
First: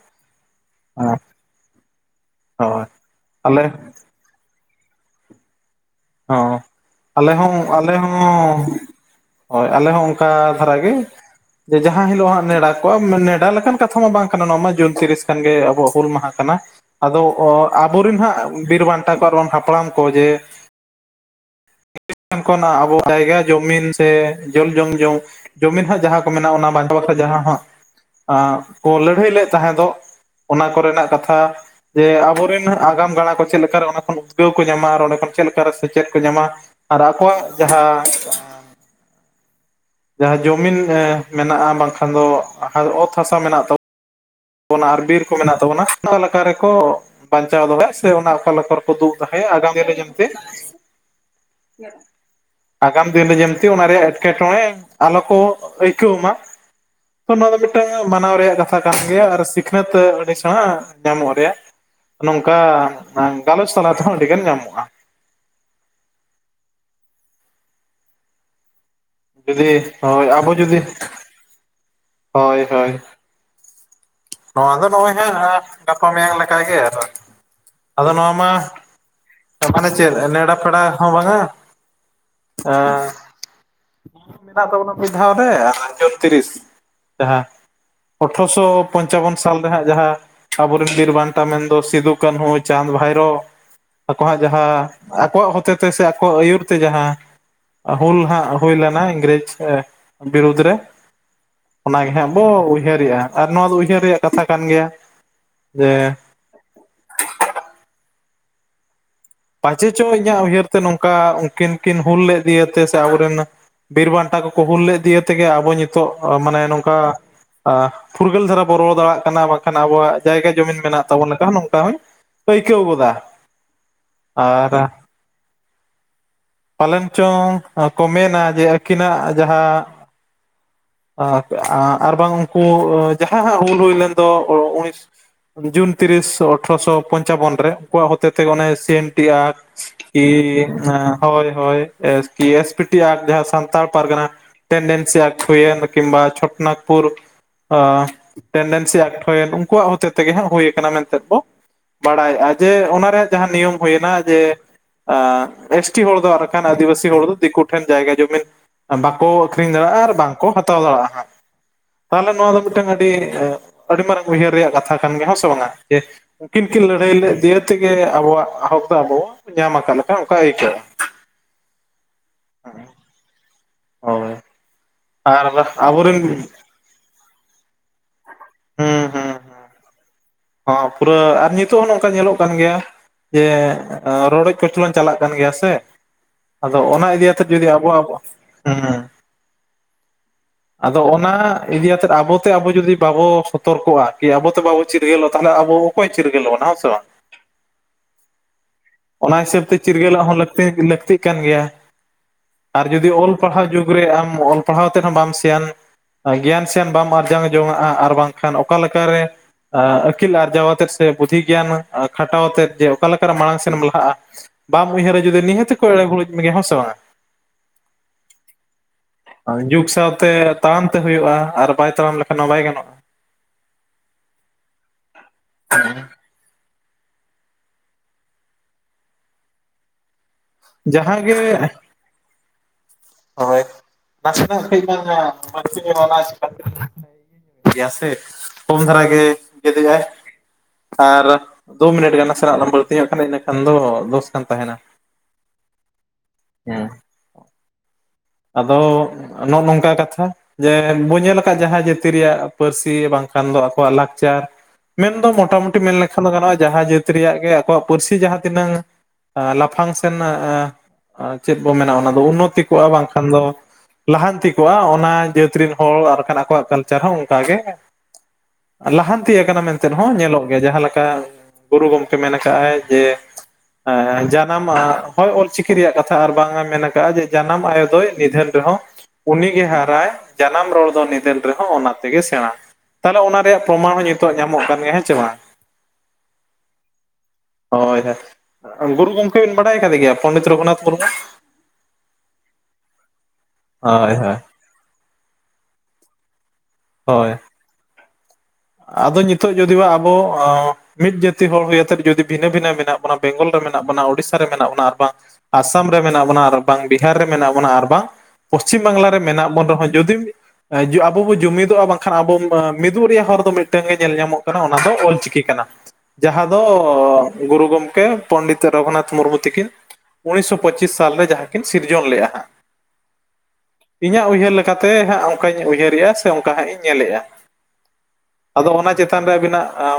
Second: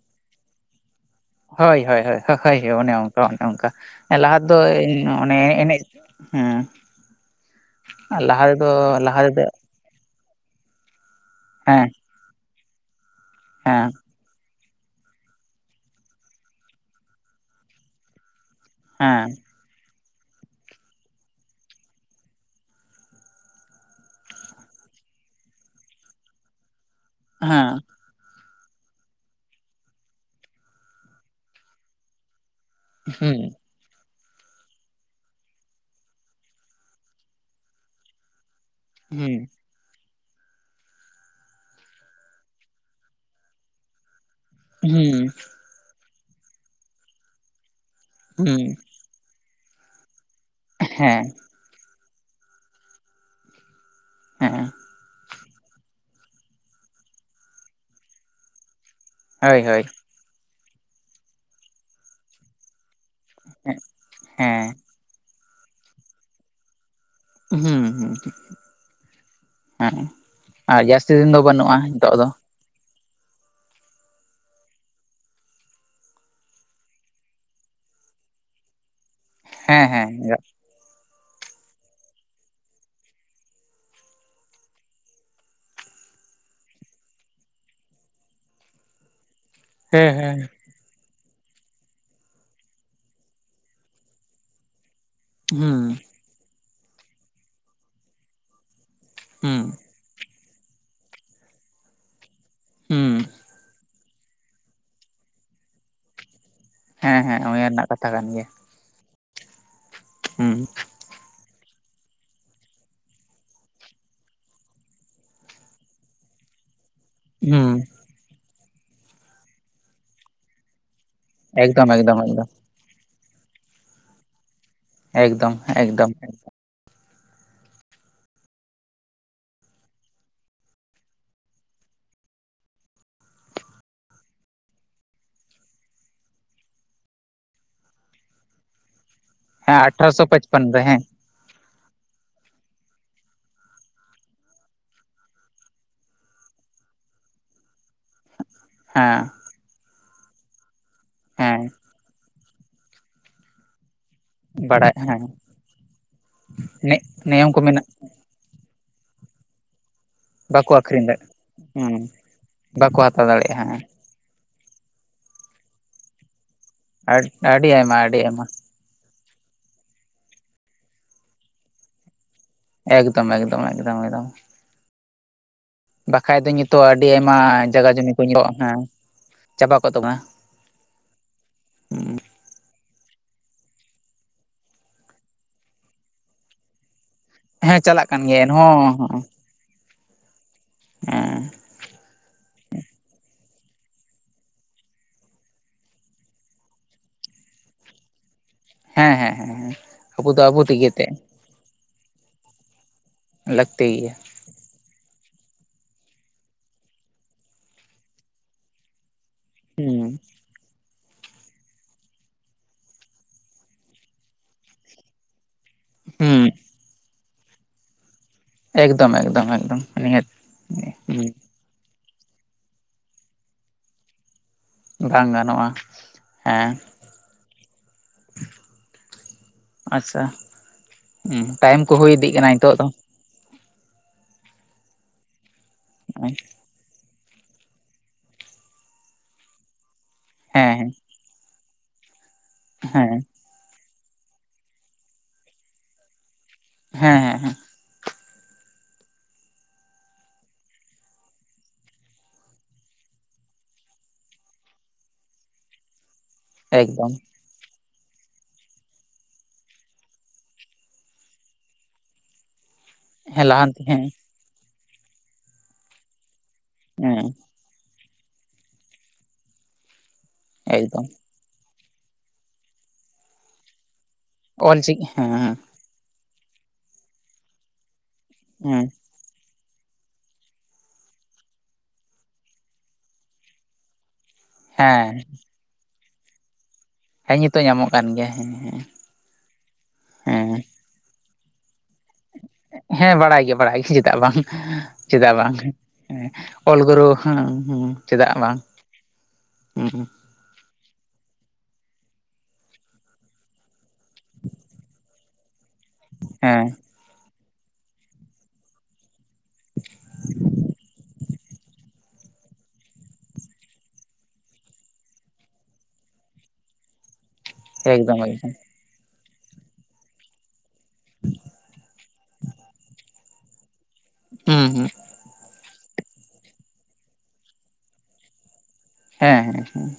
ᱦᱮᱸ ᱦᱳᱭ ᱦᱳᱭ ᱦᱳᱭ ᱦᱳᱭ ᱦᱳᱭ ᱚᱱᱮ ᱚᱱᱠᱟ ᱚᱱᱮ ᱟᱞᱮ ᱚᱱᱠᱟ ᱞᱟᱦᱟ ᱫᱚ ᱚᱱᱮ ᱮᱱᱮᱡ ᱦᱚᱸ ᱦᱮᱸ ᱟᱞᱮ ᱦᱚᱸ ᱟᱞᱮ ᱦᱚᱸ ᱞᱟᱦᱟ ᱨᱮᱫᱚ ᱞᱟᱦᱟ ᱨᱮᱫᱚ ᱦᱳᱭ ᱟᱞᱮ ᱦᱚᱸ ᱚᱱᱠᱟ ᱫᱷᱟᱨᱟ ᱜᱮ ᱡᱮ ᱦᱮᱸ ᱡᱟᱦᱟᱸ ᱦᱤᱞᱳᱜ ᱦᱟᱜ ᱱᱮᱰᱟ ᱠᱚᱣᱟ ᱱᱮᱰᱟ ᱞᱮᱠᱟᱱ ᱦᱮᱸ ᱠᱟᱛᱷᱟ ᱢᱟ ᱵᱟᱝ ᱡᱩᱱ ᱛᱤᱨᱤᱥ ᱠᱷᱜ ᱟᱵᱚᱟᱜ ᱦᱩᱞ ᱢᱟᱦᱟ ᱠᱟᱱᱟ ᱟᱫᱚ ᱚ ᱟᱵᱚᱨᱮᱱ ᱦᱟᱸᱜ ᱵᱤᱨ ᱵᱟᱱᱴᱟ ᱠᱚ ᱦᱮᱸ ᱵᱟ ᱦᱟᱯᱲᱟᱢ ᱠᱚ ᱡᱮ ᱟᱵᱚ ᱡᱟᱭᱜᱟ ᱡᱚᱢᱤᱱ ᱥᱮ ᱡᱚᱞ ᱡᱚᱝ ᱡᱚᱝ ᱡᱩᱚᱢᱤᱱ ᱦᱟᱸᱜ ᱡᱟᱦᱟᱸ ᱠᱚ ᱢᱮᱱᱟᱜᱼᱟ ᱚᱱᱟ ᱵᱟᱝ ᱡᱟᱦᱟᱸ ᱦᱟᱸᱜ ᱦᱮᱸ ᱠᱚ ᱞᱟᱹᱲᱦᱟᱹᱭ ᱞᱮᱫ ᱛᱟᱦᱮᱸᱫᱚᱜ ᱚᱱᱟ ᱠᱚᱨᱮᱱᱟᱜ ᱠᱟᱛᱷᱟ ᱡᱮ ᱟᱵᱚᱨᱮᱱ ᱛᱤᱱᱟᱹᱜ ᱟᱜᱟᱢ ᱜᱟᱲᱟ ᱦᱩᱸ ᱠᱚ ᱪᱮᱫ ᱞᱮᱠᱟ ᱨᱮ ᱚᱱᱟ ᱠᱷᱚᱱ ᱩᱫᱽᱜᱟᱹᱣ ᱠᱚ ᱧᱟᱢᱟ ᱟᱨ ᱚᱸᱰᱮ ᱠᱷᱚᱱ ᱪᱮᱫ ᱞᱮᱠᱟ ᱨᱮ ᱥᱮᱪᱮᱫ ᱠᱚ ᱧᱟᱢᱟ ᱟᱨ ᱟᱠᱚᱣᱟᱜ ᱡᱟᱦᱟᱸ ᱦᱮᱸ ᱡᱟᱦᱟᱸ ᱡᱚᱢᱤᱱ ᱢᱮᱱᱟᱜᱼᱟ ᱵᱟᱝᱠᱷᱟᱱ ᱫᱚ ᱚᱛ ᱦᱟᱥᱟ ᱢᱮᱱᱟᱜ ᱛᱟᱵᱚᱱᱟ ᱟᱨ ᱵᱤᱨ ᱦᱩᱸ ᱠᱚ ᱢᱮᱱᱟᱜ ᱛᱟᱵᱚᱱᱟ ᱚᱠᱟ ᱞᱮᱠᱟ ᱨᱮᱠᱚ ᱵᱟᱧᱪᱟᱣ ᱫᱚᱦᱚᱭᱟ ᱥᱮ ᱚᱱᱟ ᱚᱠᱟ ᱦᱩᱸ ᱫᱩᱜ ᱟᱜᱟᱢ ᱫᱤᱱ ᱨᱮ ᱧᱮᱞ ᱯᱮ [unintelligible] ᱦᱮᱸ ᱟᱜᱟᱢ ᱫᱤᱱᱨᱮ ᱧᱮᱞᱪᱮ ᱚᱱᱟ ᱨᱮᱭᱟᱜ ᱮᱴᱠᱮ ᱴᱚᱬᱮ ᱦᱮᱸ ᱟᱞᱚ ᱠᱚ ᱟᱹᱭᱠᱟᱹᱣ ᱢᱟ ᱛᱚ ᱱᱚᱣᱟ ᱫᱚ ᱢᱤᱫᱴᱟᱝ ᱢᱟᱱᱟᱣ ᱨᱮᱭᱟᱜ ᱠᱟᱛᱷᱟ ᱠᱟᱱ ᱜᱮᱭᱟ ᱟᱨ ᱦᱳᱭ ᱦᱳᱭ ᱥᱤᱠᱷᱱᱟᱹᱛ ᱟᱹᱰᱤ ᱥᱮᱬᱟ ᱧᱟᱢᱚᱜ ᱨᱮᱭᱟᱜ ᱱᱚᱝᱠᱟ ᱵᱟᱝ ᱜᱟᱞᱚᱪ ᱥᱟᱞᱟᱜ ᱛᱮᱦᱚᱸ ᱟᱹᱰᱤ ᱜᱟᱱ ᱦᱮᱸ ᱧᱟᱢᱚᱜᱼᱟ᱾ ᱦᱩᱸ ᱡᱩᱫᱤ ᱦᱩᱸ ᱦᱳᱭ ᱟᱵᱚ ᱡᱩᱫᱤ ᱟᱨ ᱡᱟᱹᱥᱛᱤ ᱫᱤᱱ ᱫᱚ ᱵᱟᱹᱱᱩᱜ-ᱟ ᱱᱤᱛᱚᱜ ᱫᱚ ᱦᱳᱭ ᱦᱳᱭ ᱱᱚᱣᱟ ᱫᱚ ᱱᱚᱜ-ᱚᱭ ᱦᱟᱸᱜ ᱜᱟᱯᱟ ᱢᱮᱭᱟᱝ ᱞᱮᱠᱟᱜᱮ ᱟᱫᱚ ᱱᱚᱣᱟ ᱢᱟ ᱦᱮᱸ ᱢᱟᱱᱮ ᱦᱮᱸ ᱪᱮᱫ ᱱᱮᱲᱟ ᱯᱮᱲᱟ ᱦᱚᱸ ᱵᱟᱝ-ᱟ᱾ [inaudible] ᱢᱮᱱᱟᱜ ᱛᱟᱵᱚᱱᱟ ᱢᱤᱫ ᱫᱷᱟᱣ ᱨᱮ ᱡᱚᱛᱛᱤᱨᱤᱥ ᱡᱟᱦᱟᱸ ᱟᱴᱷᱨᱚᱥᱚ ᱯᱚᱧᱪᱟᱵᱚᱱ ᱥᱟᱞᱨᱮᱦᱟᱸ ᱦᱮᱸ ᱡᱟᱦᱟᱸ ᱦᱮᱸ ᱟᱵᱚᱨᱮᱱ ᱵᱤᱨ ᱵᱟᱱᱴᱟ ᱢᱮᱱᱫᱚ ᱥᱤᱫᱩ ᱠᱟᱹᱱᱦᱩ ᱪᱟᱸᱫᱽ ᱵᱷᱟᱭᱨᱳ ᱟᱠᱚᱣᱟᱜ ᱡᱟᱦᱟᱸ ᱟᱠᱚᱣᱟᱜ ᱦᱩᱸ ᱦᱚᱛᱮᱛᱮ ᱥᱮ ᱟᱠᱚᱣᱟᱜ ᱟᱹᱭᱩᱨ ᱛᱮ ᱡᱟᱦᱟᱸ ᱦᱩᱞ ᱦᱟᱸᱜ ᱦᱩᱭ ᱞᱮᱱᱟ᱾ ᱤᱝᱨᱮᱡᱽ ᱦᱩᱸ ᱵᱤᱨᱩᱫᱽ ᱨᱮ ᱚᱱᱟᱜᱮ ᱦᱟᱸᱜ ᱵᱚ ᱩᱭᱦᱟᱹᱨᱮᱜ-ᱟ ᱦᱩᱸ ᱟᱨ ᱱᱚᱣᱟᱫᱚ [unintelligible] ᱨᱮᱭᱟᱜ ᱠᱟᱛᱷᱟ ᱠᱟᱱ ᱜᱮᱭᱟ ᱡᱮ ᱦᱮᱸ ᱦᱮᱸ ᱩᱭᱦᱟᱹᱨ ᱨᱮᱱᱟᱜ ᱠᱟᱛᱷᱟ ᱠᱟᱱ ᱜᱮᱭᱟ ᱯᱟᱪᱷᱮ ᱪᱚᱝ ᱤᱧᱟᱹᱜ ᱩᱭᱦᱟᱹᱨ ᱦᱩᱸ ᱛᱮ ᱱᱚᱝᱠᱟ ᱩᱱᱠᱤᱱ ᱠᱤᱱ ᱦᱩᱞ ᱞᱮᱫ ᱤᱭᱟᱹᱛᱮ ᱥᱮ ᱟᱵᱚᱨᱮᱱ ᱵᱤᱨ ᱵᱟᱱᱴᱟ ᱠᱚᱠᱚ ᱦᱩᱞ ᱞᱮᱫ ᱫᱤᱭᱟᱹ ᱛᱮᱜᱮ ᱟᱵᱚ ᱧᱤᱛᱚᱜ ᱢᱟᱱᱮ ᱱᱚᱝᱠᱟ ᱦᱩᱸ ᱟᱸ ᱯᱷᱩᱨᱜᱟᱹᱞ ᱫᱷᱟᱨᱟ ᱵᱚᱱ ᱨᱚᱲ ᱫᱟᱲᱮᱭᱟᱜ ᱠᱟᱱᱟ ᱵᱟᱝᱠᱷᱟᱱ ᱟᱵᱚᱣᱟᱜ ᱡᱟᱭᱜᱟ ᱡᱚᱢᱤᱱ ᱢᱮᱱᱟᱜ ᱛᱟᱵᱚᱱ ᱞᱮᱠᱟ ᱦᱚᱸ ᱮᱠᱫᱚᱢ ᱱᱚᱝᱦᱚᱧ ᱮᱠᱫᱚᱢ ᱮᱠᱫᱚᱢ ᱟᱹᱭᱠᱟᱹᱣ ᱜᱚᱫᱟ ᱟᱨ ᱮᱠᱫᱚᱢ ᱮᱠᱫᱚᱢ ᱯᱟᱞᱮᱱ ᱪᱚᱝ ᱠᱚ ᱢᱮᱱᱟ ᱡᱮ ᱟᱹᱠᱤᱱᱟᱜ ᱡᱟᱦᱟᱸ ᱟᱨ ᱵᱟᱝᱼᱟ ᱩᱱᱠᱩ ᱡᱟᱦᱟᱸ ᱦᱟᱸᱜ ᱦᱩᱞ ᱦᱩᱭ ᱞᱮᱱ ᱫᱚ ᱩᱱᱤᱥ ᱡᱩᱱ ᱛᱤᱨᱤᱥ ᱟᱴᱷᱨᱚᱥᱚ ᱯᱚᱧᱪᱟᱵᱚᱱ ᱨᱮ ᱩᱱᱠᱩᱣᱟᱜ ᱦᱚᱛᱮ ᱛᱮ ᱚᱱᱮ ᱥᱤᱱ ᱟᱴᱷᱨᱚᱥᱚ ᱯᱟᱸᱪᱯᱚᱱ ᱨᱮ ᱦᱮᱸ [unintelligible] ᱦᱳᱭ ᱦᱳᱭ ᱮᱥᱴᱤ ᱮᱥᱯᱤᱴᱤ ᱮᱠᱴ ᱡᱟᱦᱟᱸ ᱥᱟᱱᱛᱟᱲ ᱯᱟᱨᱜᱟᱱᱟ [unintelligible] ᱮᱠᱴ ᱦᱩᱭᱮᱱ ᱟᱨ ᱵᱟᱝ ᱠᱤ ᱪᱷᱚᱴᱱᱟᱜᱯᱩᱨ ᱟ ᱴᱮᱱᱰᱮᱱᱥᱤ ᱦᱮᱸ ᱮᱠᱴ ᱦᱩᱭᱮᱱ ᱩᱱᱠᱩᱣᱟᱜ ᱦᱚᱛᱮ ᱛᱮᱜᱮ ᱦᱟᱸᱜ ᱦᱩᱭ ᱟᱠᱟᱱᱟ ᱢᱮᱱᱛᱮ ᱵᱚ ᱦᱮᱸ ᱵᱟᱲᱟᱭᱮᱜ-ᱟ ᱡᱮ ᱚᱱᱟ ᱨᱮᱭ ᱡᱟᱦᱟᱸ ᱱᱤᱭᱚᱢ ᱦᱩᱭᱱᱟ ᱡᱮ ᱵᱟᱲᱟᱭ ᱦᱮᱸ ᱟᱸ ᱮᱥᱴᱤ ᱦᱚᱲ ᱫᱚ ᱟᱨ ᱠᱷᱟᱱ ᱟᱹᱫᱤᱵᱟᱹᱥᱤ ᱦᱚᱲ ᱫᱚ ᱱᱤᱭᱚᱢ ᱠᱚ ᱫᱤᱠᱩ ᱴᱷᱮᱱ ᱢᱮᱱᱟᱜ ᱡᱟᱭᱜᱟ ᱡᱚᱢᱤᱱ ᱵᱟᱠᱚ ᱟᱹᱠᱷᱨᱤᱧ ᱫᱟᱲᱮᱭᱟᱜ-ᱟ ᱟᱨ ᱵᱟᱝ ᱠᱚ ᱵᱟᱠᱚ ᱦᱟᱛᱟᱣ ᱟᱠᱷᱨᱤᱧ ᱫᱟᱲᱮᱭᱟᱜ-ᱟ ᱫᱟᱲᱮᱭᱟᱜ ᱦᱟᱸᱜ ᱦᱮᱸ ᱛᱟᱦᱚᱞᱮ ᱱᱚᱣᱟᱨᱮ ᱢᱤᱫᱴᱟᱝ ᱵᱟᱠᱚ ᱟᱹᱰᱤ ᱦᱟᱛᱟᱣ ᱫᱟᱲᱮᱭᱟᱜᱼᱟ ᱟᱹᱰᱤ ᱢᱟᱨᱟᱝ ᱩᱭᱦᱟᱹᱨ ᱨᱮᱭᱟᱜ ᱠᱟᱛᱷᱟ ᱠᱟᱱ ᱜᱮᱭᱟ ᱦᱚᱸ ᱥᱮ ᱵᱟᱝ-ᱟ ᱡᱮ ᱩᱱᱠᱤᱱ ᱠᱤᱱ ᱞᱟᱹᱲᱦᱟᱹᱭ ᱦᱮᱸ ᱞᱮᱜ ᱫᱤᱭᱟᱹ ᱟᱹᱰᱤ ᱛᱮᱜᱮ ᱟᱭᱢᱟ ᱟᱹᱰᱤ ᱟᱵᱚᱣᱟᱜ ᱟᱭᱢᱟ ᱦᱚᱠᱫᱚ ᱟᱵᱚᱣᱟᱜ ᱧᱟᱢ ᱟᱠᱟᱱ ᱞᱮᱠᱟ ᱚᱱᱠᱟ ᱟᱹᱭᱠᱟᱹᱜ-ᱟ᱾ ᱮᱠᱫᱚᱢ ᱮᱠᱫᱚᱢ ᱮᱠᱫᱚᱢ ᱮᱠᱫᱚᱢ ᱦᱳᱭ ᱟᱨ ᱟᱫᱚ ᱟᱵᱚᱨᱤᱱ ᱛᱚ ᱟᱹᱰᱤ ᱟᱭᱢᱟ ᱡᱟᱜᱟ ᱡᱚᱢᱤ ᱠᱚ ᱧᱤᱞᱚ ᱠᱟᱱᱟ ᱪᱟᱵᱟ ᱠᱚᱜ ᱛᱟᱵᱚᱱᱟ᱾ ᱦᱚ ᱯᱩᱨᱟᱹ ᱟᱨ ᱱᱤᱛᱚᱜ ᱚᱱᱮᱚᱱᱠᱟ ᱧᱮᱞᱚᱜ ᱠᱟᱱ ᱜᱮᱭᱟ ᱡᱮ ᱨᱚᱰᱚᱡ ᱠᱚᱪᱞᱚᱱ ᱪᱟᱞᱟᱜ ᱠᱟᱱ ᱜᱮᱭᱟ ᱥᱮ, ᱟᱫᱚ ᱚᱱᱟ ᱤᱫᱤ ᱟᱛ ᱡᱩᱫᱤ ᱦᱮᱸ ᱟᱵᱚ ᱪᱟᱞᱟᱜ ᱟᱵᱚ ᱠᱟᱱ ᱜᱮᱭᱟ ᱮᱱᱦᱚᱸ ᱦᱮᱸ ᱟᱫᱚ ᱚᱱᱟ ᱦᱮᱸ ᱤᱫᱤᱟᱛᱮ ᱟᱵᱚᱛᱮ ᱟᱵᱚ ᱡᱩᱫᱤ ᱵᱟᱵᱚ ᱥᱚᱛᱚᱨᱠᱚᱜ-ᱟ ᱠᱤ ᱟᱵᱚᱛᱮ ᱵᱟᱵᱚ ᱪᱮᱫ [inaudible] ᱛᱟᱦᱚᱞᱮ ᱟᱵᱚ ᱚᱠᱚᱭ ᱪᱤᱨᱜᱟᱹᱞ ᱵᱚᱱᱟ ᱦᱚᱸ ᱥᱮ ᱵᱟᱝ ᱦᱮᱸ ᱦᱮᱸ ᱚᱱᱟ ᱦᱤᱥᱟᱹᱵ ᱦᱮᱸ ᱛᱮ ᱪᱤᱨᱜᱟᱹᱞᱟᱜ ᱟᱵᱚ ᱦᱚᱸ ᱫᱚ ᱟᱵᱚ ᱛᱮᱜᱮ ᱛᱮ ᱞᱟᱹᱠᱛᱤᱜ ᱠᱟᱱ ᱜᱮᱭᱟ᱾ ᱟᱨ ᱡᱩᱫᱤ ᱚᱞ ᱯᱟᱲᱦᱟᱣ ᱞᱟᱹᱠᱛᱤ ᱡᱩᱜᱽ ᱨᱮ ᱜᱮᱭᱟ ᱟᱢ ᱚᱞ ᱯᱟᱲᱦᱟᱣ ᱛᱮᱦᱚᱸ ᱵᱟᱢ ᱥᱮᱭᱟᱱ ᱜᱮᱭᱟᱱ ᱥᱮᱭᱟᱱ ᱵᱟᱢ ᱟᱨᱡᱟᱣ ᱡᱚᱝᱱᱟᱜ-ᱟ ᱟᱨ ᱵᱟᱝᱠᱷᱟᱱ ᱚᱠᱟ ᱞᱮᱠᱟᱨᱮ ᱦᱩᱸ ᱟᱹᱠᱤᱞ ᱟᱨᱡᱟᱣ ᱟᱛᱮᱫ ᱥᱮ ᱯᱩᱛᱷᱤ ᱜᱮᱭᱟᱱ ᱟᱸ ᱠᱷᱟᱴᱟᱣ ᱟᱛᱮᱫ ᱡᱮ ᱚᱠᱟᱞᱮᱠᱟᱨᱮ ᱢᱟᱲᱟᱝ ᱥ ᱞᱟᱦᱟᱜ-ᱟ ᱵᱟᱢ ᱩᱭᱦᱟᱹᱨᱟ ᱡᱩᱫᱤ ᱱᱤᱦᱟᱹᱛᱠᱚ ᱮᱲᱮ ᱜᱷᱩᱨᱩᱡ ᱦᱩᱸ ᱢᱮᱭᱟ ᱦᱚᱸ ᱥᱮ ᱵᱟᱝᱟ ᱮᱠᱫᱚᱢ ᱮᱠᱫᱚᱢ ᱮᱠᱫᱚᱢ ᱡᱩᱜᱽ ᱱᱤᱦᱟᱹᱛ ᱥᱟᱶᱛᱮ ᱛᱟᱲᱟᱢᱛᱮ ᱦᱩᱭᱩᱜ-ᱟ ᱟᱨ ᱵᱟᱭ ᱛᱟᱲᱟᱢ ᱞᱮᱠᱷᱟᱱ ᱦᱚᱸ ᱵᱟᱭ ᱜᱟᱱᱚᱜ-ᱟ ᱵᱟᱝ ᱜᱟᱱᱚᱜ-ᱟ ᱦᱮᱸ ᱟᱪᱪᱷᱟ ᱡᱟᱦᱟᱸ ᱦᱚᱸ ᱴᱟᱭᱤᱢ ᱠᱚ ᱦᱩᱭ ᱤᱫᱤᱜ ᱠᱟᱱᱟ ᱱᱤᱛᱳᱜ ᱫᱚ ᱦᱭ ᱱᱟᱥ ᱦᱩᱭ ᱦᱮᱸ ᱟᱠᱟᱱ [unintelligible] ᱥᱮ ᱠᱚᱢ ᱫᱷᱟᱨᱟ ᱜᱮ ᱛᱮᱟᱭ ᱦᱮᱸ ᱟᱨ ᱫᱩ ᱢᱤᱱᱴ ᱜᱟᱱ ᱱᱟᱥᱮᱱᱟᱜ ᱞᱟᱝ ᱵᱟᱹᱲᱛᱤ ᱧᱚᱜ ᱦᱮᱸ ᱠᱟᱱᱟ ᱤᱱᱟᱹ ᱠᱷᱟᱱ ᱫᱚ ᱫᱳᱥ ᱠᱟᱱ ᱛᱟᱦᱮᱱᱟ᱾ ᱦᱮ ᱦᱮᱸ ᱦᱮᱸᱮᱸ ᱟᱫᱚ ᱱᱚᱜᱚ ᱱᱚᱝᱠᱟ ᱠᱟᱛᱷᱟ᱾ ᱡᱮ ᱵᱚᱱ ᱧᱮᱞ ᱟᱠᱟᱫ ᱡᱟᱦᱟᱸ ᱡᱟᱹᱛᱤ ᱨᱮᱭᱟᱜ ᱯᱟᱹᱨᱥᱤ ᱵᱟᱝᱠᱷᱟᱱ ᱫᱚ ᱟᱠᱚᱣᱟᱜ ᱞᱟᱠᱪᱟᱨ ᱢᱮᱱᱫᱚ ᱢᱚᱴᱟᱢᱩᱴᱤ ᱢᱮᱱ ᱞᱮᱠᱷᱟᱱ ᱫᱚ ᱜᱟᱱᱚᱜᱼᱟ, ᱡᱟᱦᱟᱸ ᱡᱟᱹᱛ ᱮᱠᱫᱚᱢ ᱨᱮᱭᱟᱜ ᱜᱮ ᱟᱠᱚᱣᱟᱜ ᱯᱟᱹᱨᱥᱤ ᱡᱟᱦᱟᱸ ᱛᱤᱱᱟᱹᱝ ᱞᱟᱯᱷᱟᱝ ᱥᱮᱱ ᱪᱮᱫ ᱵᱚ ᱢᱮᱱᱟ ᱚᱱᱟ ᱫᱚ ᱩᱱᱱᱚᱛᱤ ᱠᱚᱜᱼᱟ ᱵᱟᱝᱠᱷᱟᱱ ᱫᱚ ᱦᱮᱸ ᱞᱟᱦᱟᱱᱛᱤ ᱦᱮᱸ ᱞᱟᱦᱟᱱᱛᱤ ᱠᱚᱜᱼᱟ ᱚᱱᱟ ᱡᱟᱹᱛ ᱨᱮᱱ ᱦᱚᱲ ᱟᱨᱠᱷᱟᱱ ᱟᱠᱚᱣᱟᱜ ᱦᱚᱸ ᱦᱮᱸ ᱚᱱᱠᱟᱜᱮ, ᱞᱟᱦᱟᱱᱛᱤᱤᱭᱟ ᱟᱠᱟᱱᱟ ᱢᱮᱱᱛᱮ ᱦᱚᱸ ᱧᱮᱞᱚᱜ ᱜᱮᱭᱟ, ᱡᱟᱦᱟᱸ ᱞᱮᱠᱟ ᱮᱠᱫᱚᱢ ᱜᱩᱨᱩ ᱜᱚᱢᱠᱮ ᱢᱮᱱ ᱠᱟᱜ ᱟᱭ ᱡᱮ ᱮᱸᱻ ᱡᱟᱱᱟᱢ ᱚᱞᱪᱤᱠᱤ ᱦᱚᱭ ᱦᱮᱸ ᱚᱞᱪᱤᱠᱤ᱾ ᱪᱤ ᱨᱮᱭᱟᱜ ᱠᱟᱛᱷᱟ ᱟᱨ ᱵᱟᱝ ᱮ ᱢᱮᱱ ᱟᱠᱟᱟᱜᱼᱟ ᱡᱮ ᱡᱟᱱᱟᱢ ᱟᱭᱳ ᱫᱚᱭ ᱱᱤᱫᱷᱟᱹᱱ ᱨᱮᱦᱚᱸ ᱦᱮᱸ ᱩᱱᱤᱜᱮ ᱦᱟᱨᱟᱭ ᱡᱟᱱᱟᱢ ᱨᱚᱲ ᱫᱚ ᱱᱤᱫᱷᱟᱹᱱ ᱨᱮᱦᱚᱸ ᱚᱱᱟ ᱛᱮᱜᱮ ᱥᱮᱬᱟ᱾ ᱛᱟᱦᱞᱮ ᱚᱱᱟ ᱨᱮᱭᱟᱜ ᱯᱨᱚᱢᱟᱱ ᱦᱚᱸ ᱱᱤᱛᱚᱜ ᱧᱟᱢᱚᱜ ᱠᱟᱱ ᱜᱮᱭᱟ ᱦᱮᱸ ᱥᱮ ᱵᱟᱝ [inaudible] ᱦᱮᱸ ᱱᱤᱛᱚᱜ ᱧᱟᱢᱚᱜ ᱦᱳᱭ ᱠᱟᱱ ᱜᱮᱭᱟ ᱦᱮᱸ ᱦᱮᱸ ᱦᱳᱭ ᱜᱩᱨᱩ ᱜᱚᱢᱠᱮ ᱵᱮᱤᱱ ᱵᱟᱰᱟᱭ ᱠᱟᱫᱮ ᱜᱮᱭᱟ ᱯᱚᱱᱰᱤᱛ ᱦᱮᱸ ᱨᱚᱜᱷᱩᱱᱟᱛᱷ ᱢᱩᱨᱢᱩ? ᱦᱮᱸ ᱵᱟᱲᱟᱭ ᱜᱮ ᱵᱟᱲᱟᱭ ᱜᱮ ᱦᱳᱭ ᱪᱮᱫᱟᱜ ᱦᱳᱭ ᱵᱟᱝ ᱪᱮᱫᱟᱜ ᱵᱟᱝ ᱦᱮᱸ ᱚᱞ ᱜᱩᱨᱩ ᱦᱳᱭ ᱦᱮᱸ ᱦᱸ ᱪᱮᱫᱟᱜ ᱵᱟᱝ ᱟᱫᱚ ᱱᱤᱛᱚᱜ ᱡᱩᱫᱤ ᱵᱟ ᱟᱵᱚ ᱚᱸᱻ ᱢᱤᱫ ᱡᱟᱹᱛᱤ ᱦᱚᱲ ᱦᱩᱭ ᱟᱛᱮᱫ ᱡᱩᱫᱤ ᱵᱷᱤᱱᱟᱹ ᱵᱷᱤᱱᱟᱹ ᱢᱮᱱᱟᱜ ᱵᱚᱱᱟ ᱵᱮᱝᱜᱚᱞ ᱨᱮ ᱢᱮᱱᱟᱜ ᱵᱚᱱᱟ ᱩᱳᱲᱤᱥᱥᱟ ᱨᱮ ᱢᱮᱱᱟᱜ ᱵᱚᱱᱟ ᱟᱨ ᱵᱟᱝ ᱟᱥᱟᱢ ᱨᱮ ᱢᱮᱱᱟᱜ ᱵᱚᱱᱟ, ᱟᱨ ᱦᱮᱸ ᱵᱟᱝ ᱵᱤᱦᱟᱨ ᱨᱮ ᱢᱮᱱᱟᱜ ᱵᱚᱱᱟ, ᱟᱨ ᱵᱟᱝ ᱯᱚᱥᱪᱷᱤᱢ ᱵᱟᱝᱞᱟ ᱨᱮ ᱢᱮᱱᱟᱜ ᱵᱚᱱ ᱨᱮᱦᱚᱸ ᱡᱩᱫᱤ ᱟᱵᱚ ᱵᱚ ᱡᱩᱢᱤᱫᱚᱜᱼᱟ ᱵᱟᱝᱠᱷᱟᱱ ᱟᱵᱚ ᱢᱤᱫᱚᱜ ᱨᱮᱭᱟᱜ ᱦᱚᱨ ᱫᱚ ᱢᱤᱫᱴᱟᱝ ᱜᱮ ᱧᱮᱞ ᱧᱟᱢᱚᱜ ᱠᱟᱱᱟ ᱚᱱᱟ ᱫᱚ ᱚᱞᱪᱤᱠᱤ ᱠᱟᱱᱟ᱾ ᱡᱟᱦᱟᱸ ᱫᱚ ᱜᱩᱨᱩ ᱜᱚᱢᱠᱮ ᱮᱠᱫᱚᱢ ᱮᱠᱫᱚᱢ ᱯᱚᱱᱰᱤᱛ ᱨᱚᱜᱩᱱᱟᱛᱷ ᱢᱩᱨᱢᱩ ᱛᱤᱠᱤᱱ᱾ ᱩᱱᱤᱥᱥᱚ ᱯᱚᱸᱪᱤᱥ ᱥᱟᱞᱨᱮ ᱡᱟᱦᱟᱸ ᱠᱤᱱ ᱥᱤᱨᱡᱚᱱ ᱞᱮᱫᱜᱼᱟ ᱦᱟᱸᱜ ᱤᱧᱟᱹᱜ ᱩᱭᱦᱟᱹᱨ ᱦᱩᱸ ᱦᱩᱸ ᱞᱮᱠᱟᱛᱮ ᱦᱟᱸᱜ ᱚᱱᱠᱟᱧ ᱩᱭᱦᱟᱹᱨᱮᱜᱼᱟ᱾ ᱥᱮ ᱚᱱᱠᱟ ᱦᱟᱸᱜ ᱤᱧ ᱧᱮᱞᱮᱜᱼᱟ᱾ ᱟᱫᱚ ᱚᱱᱟ ᱪᱮᱛ ᱦᱮᱸ ᱦᱮᱸ ᱦᱮᱸ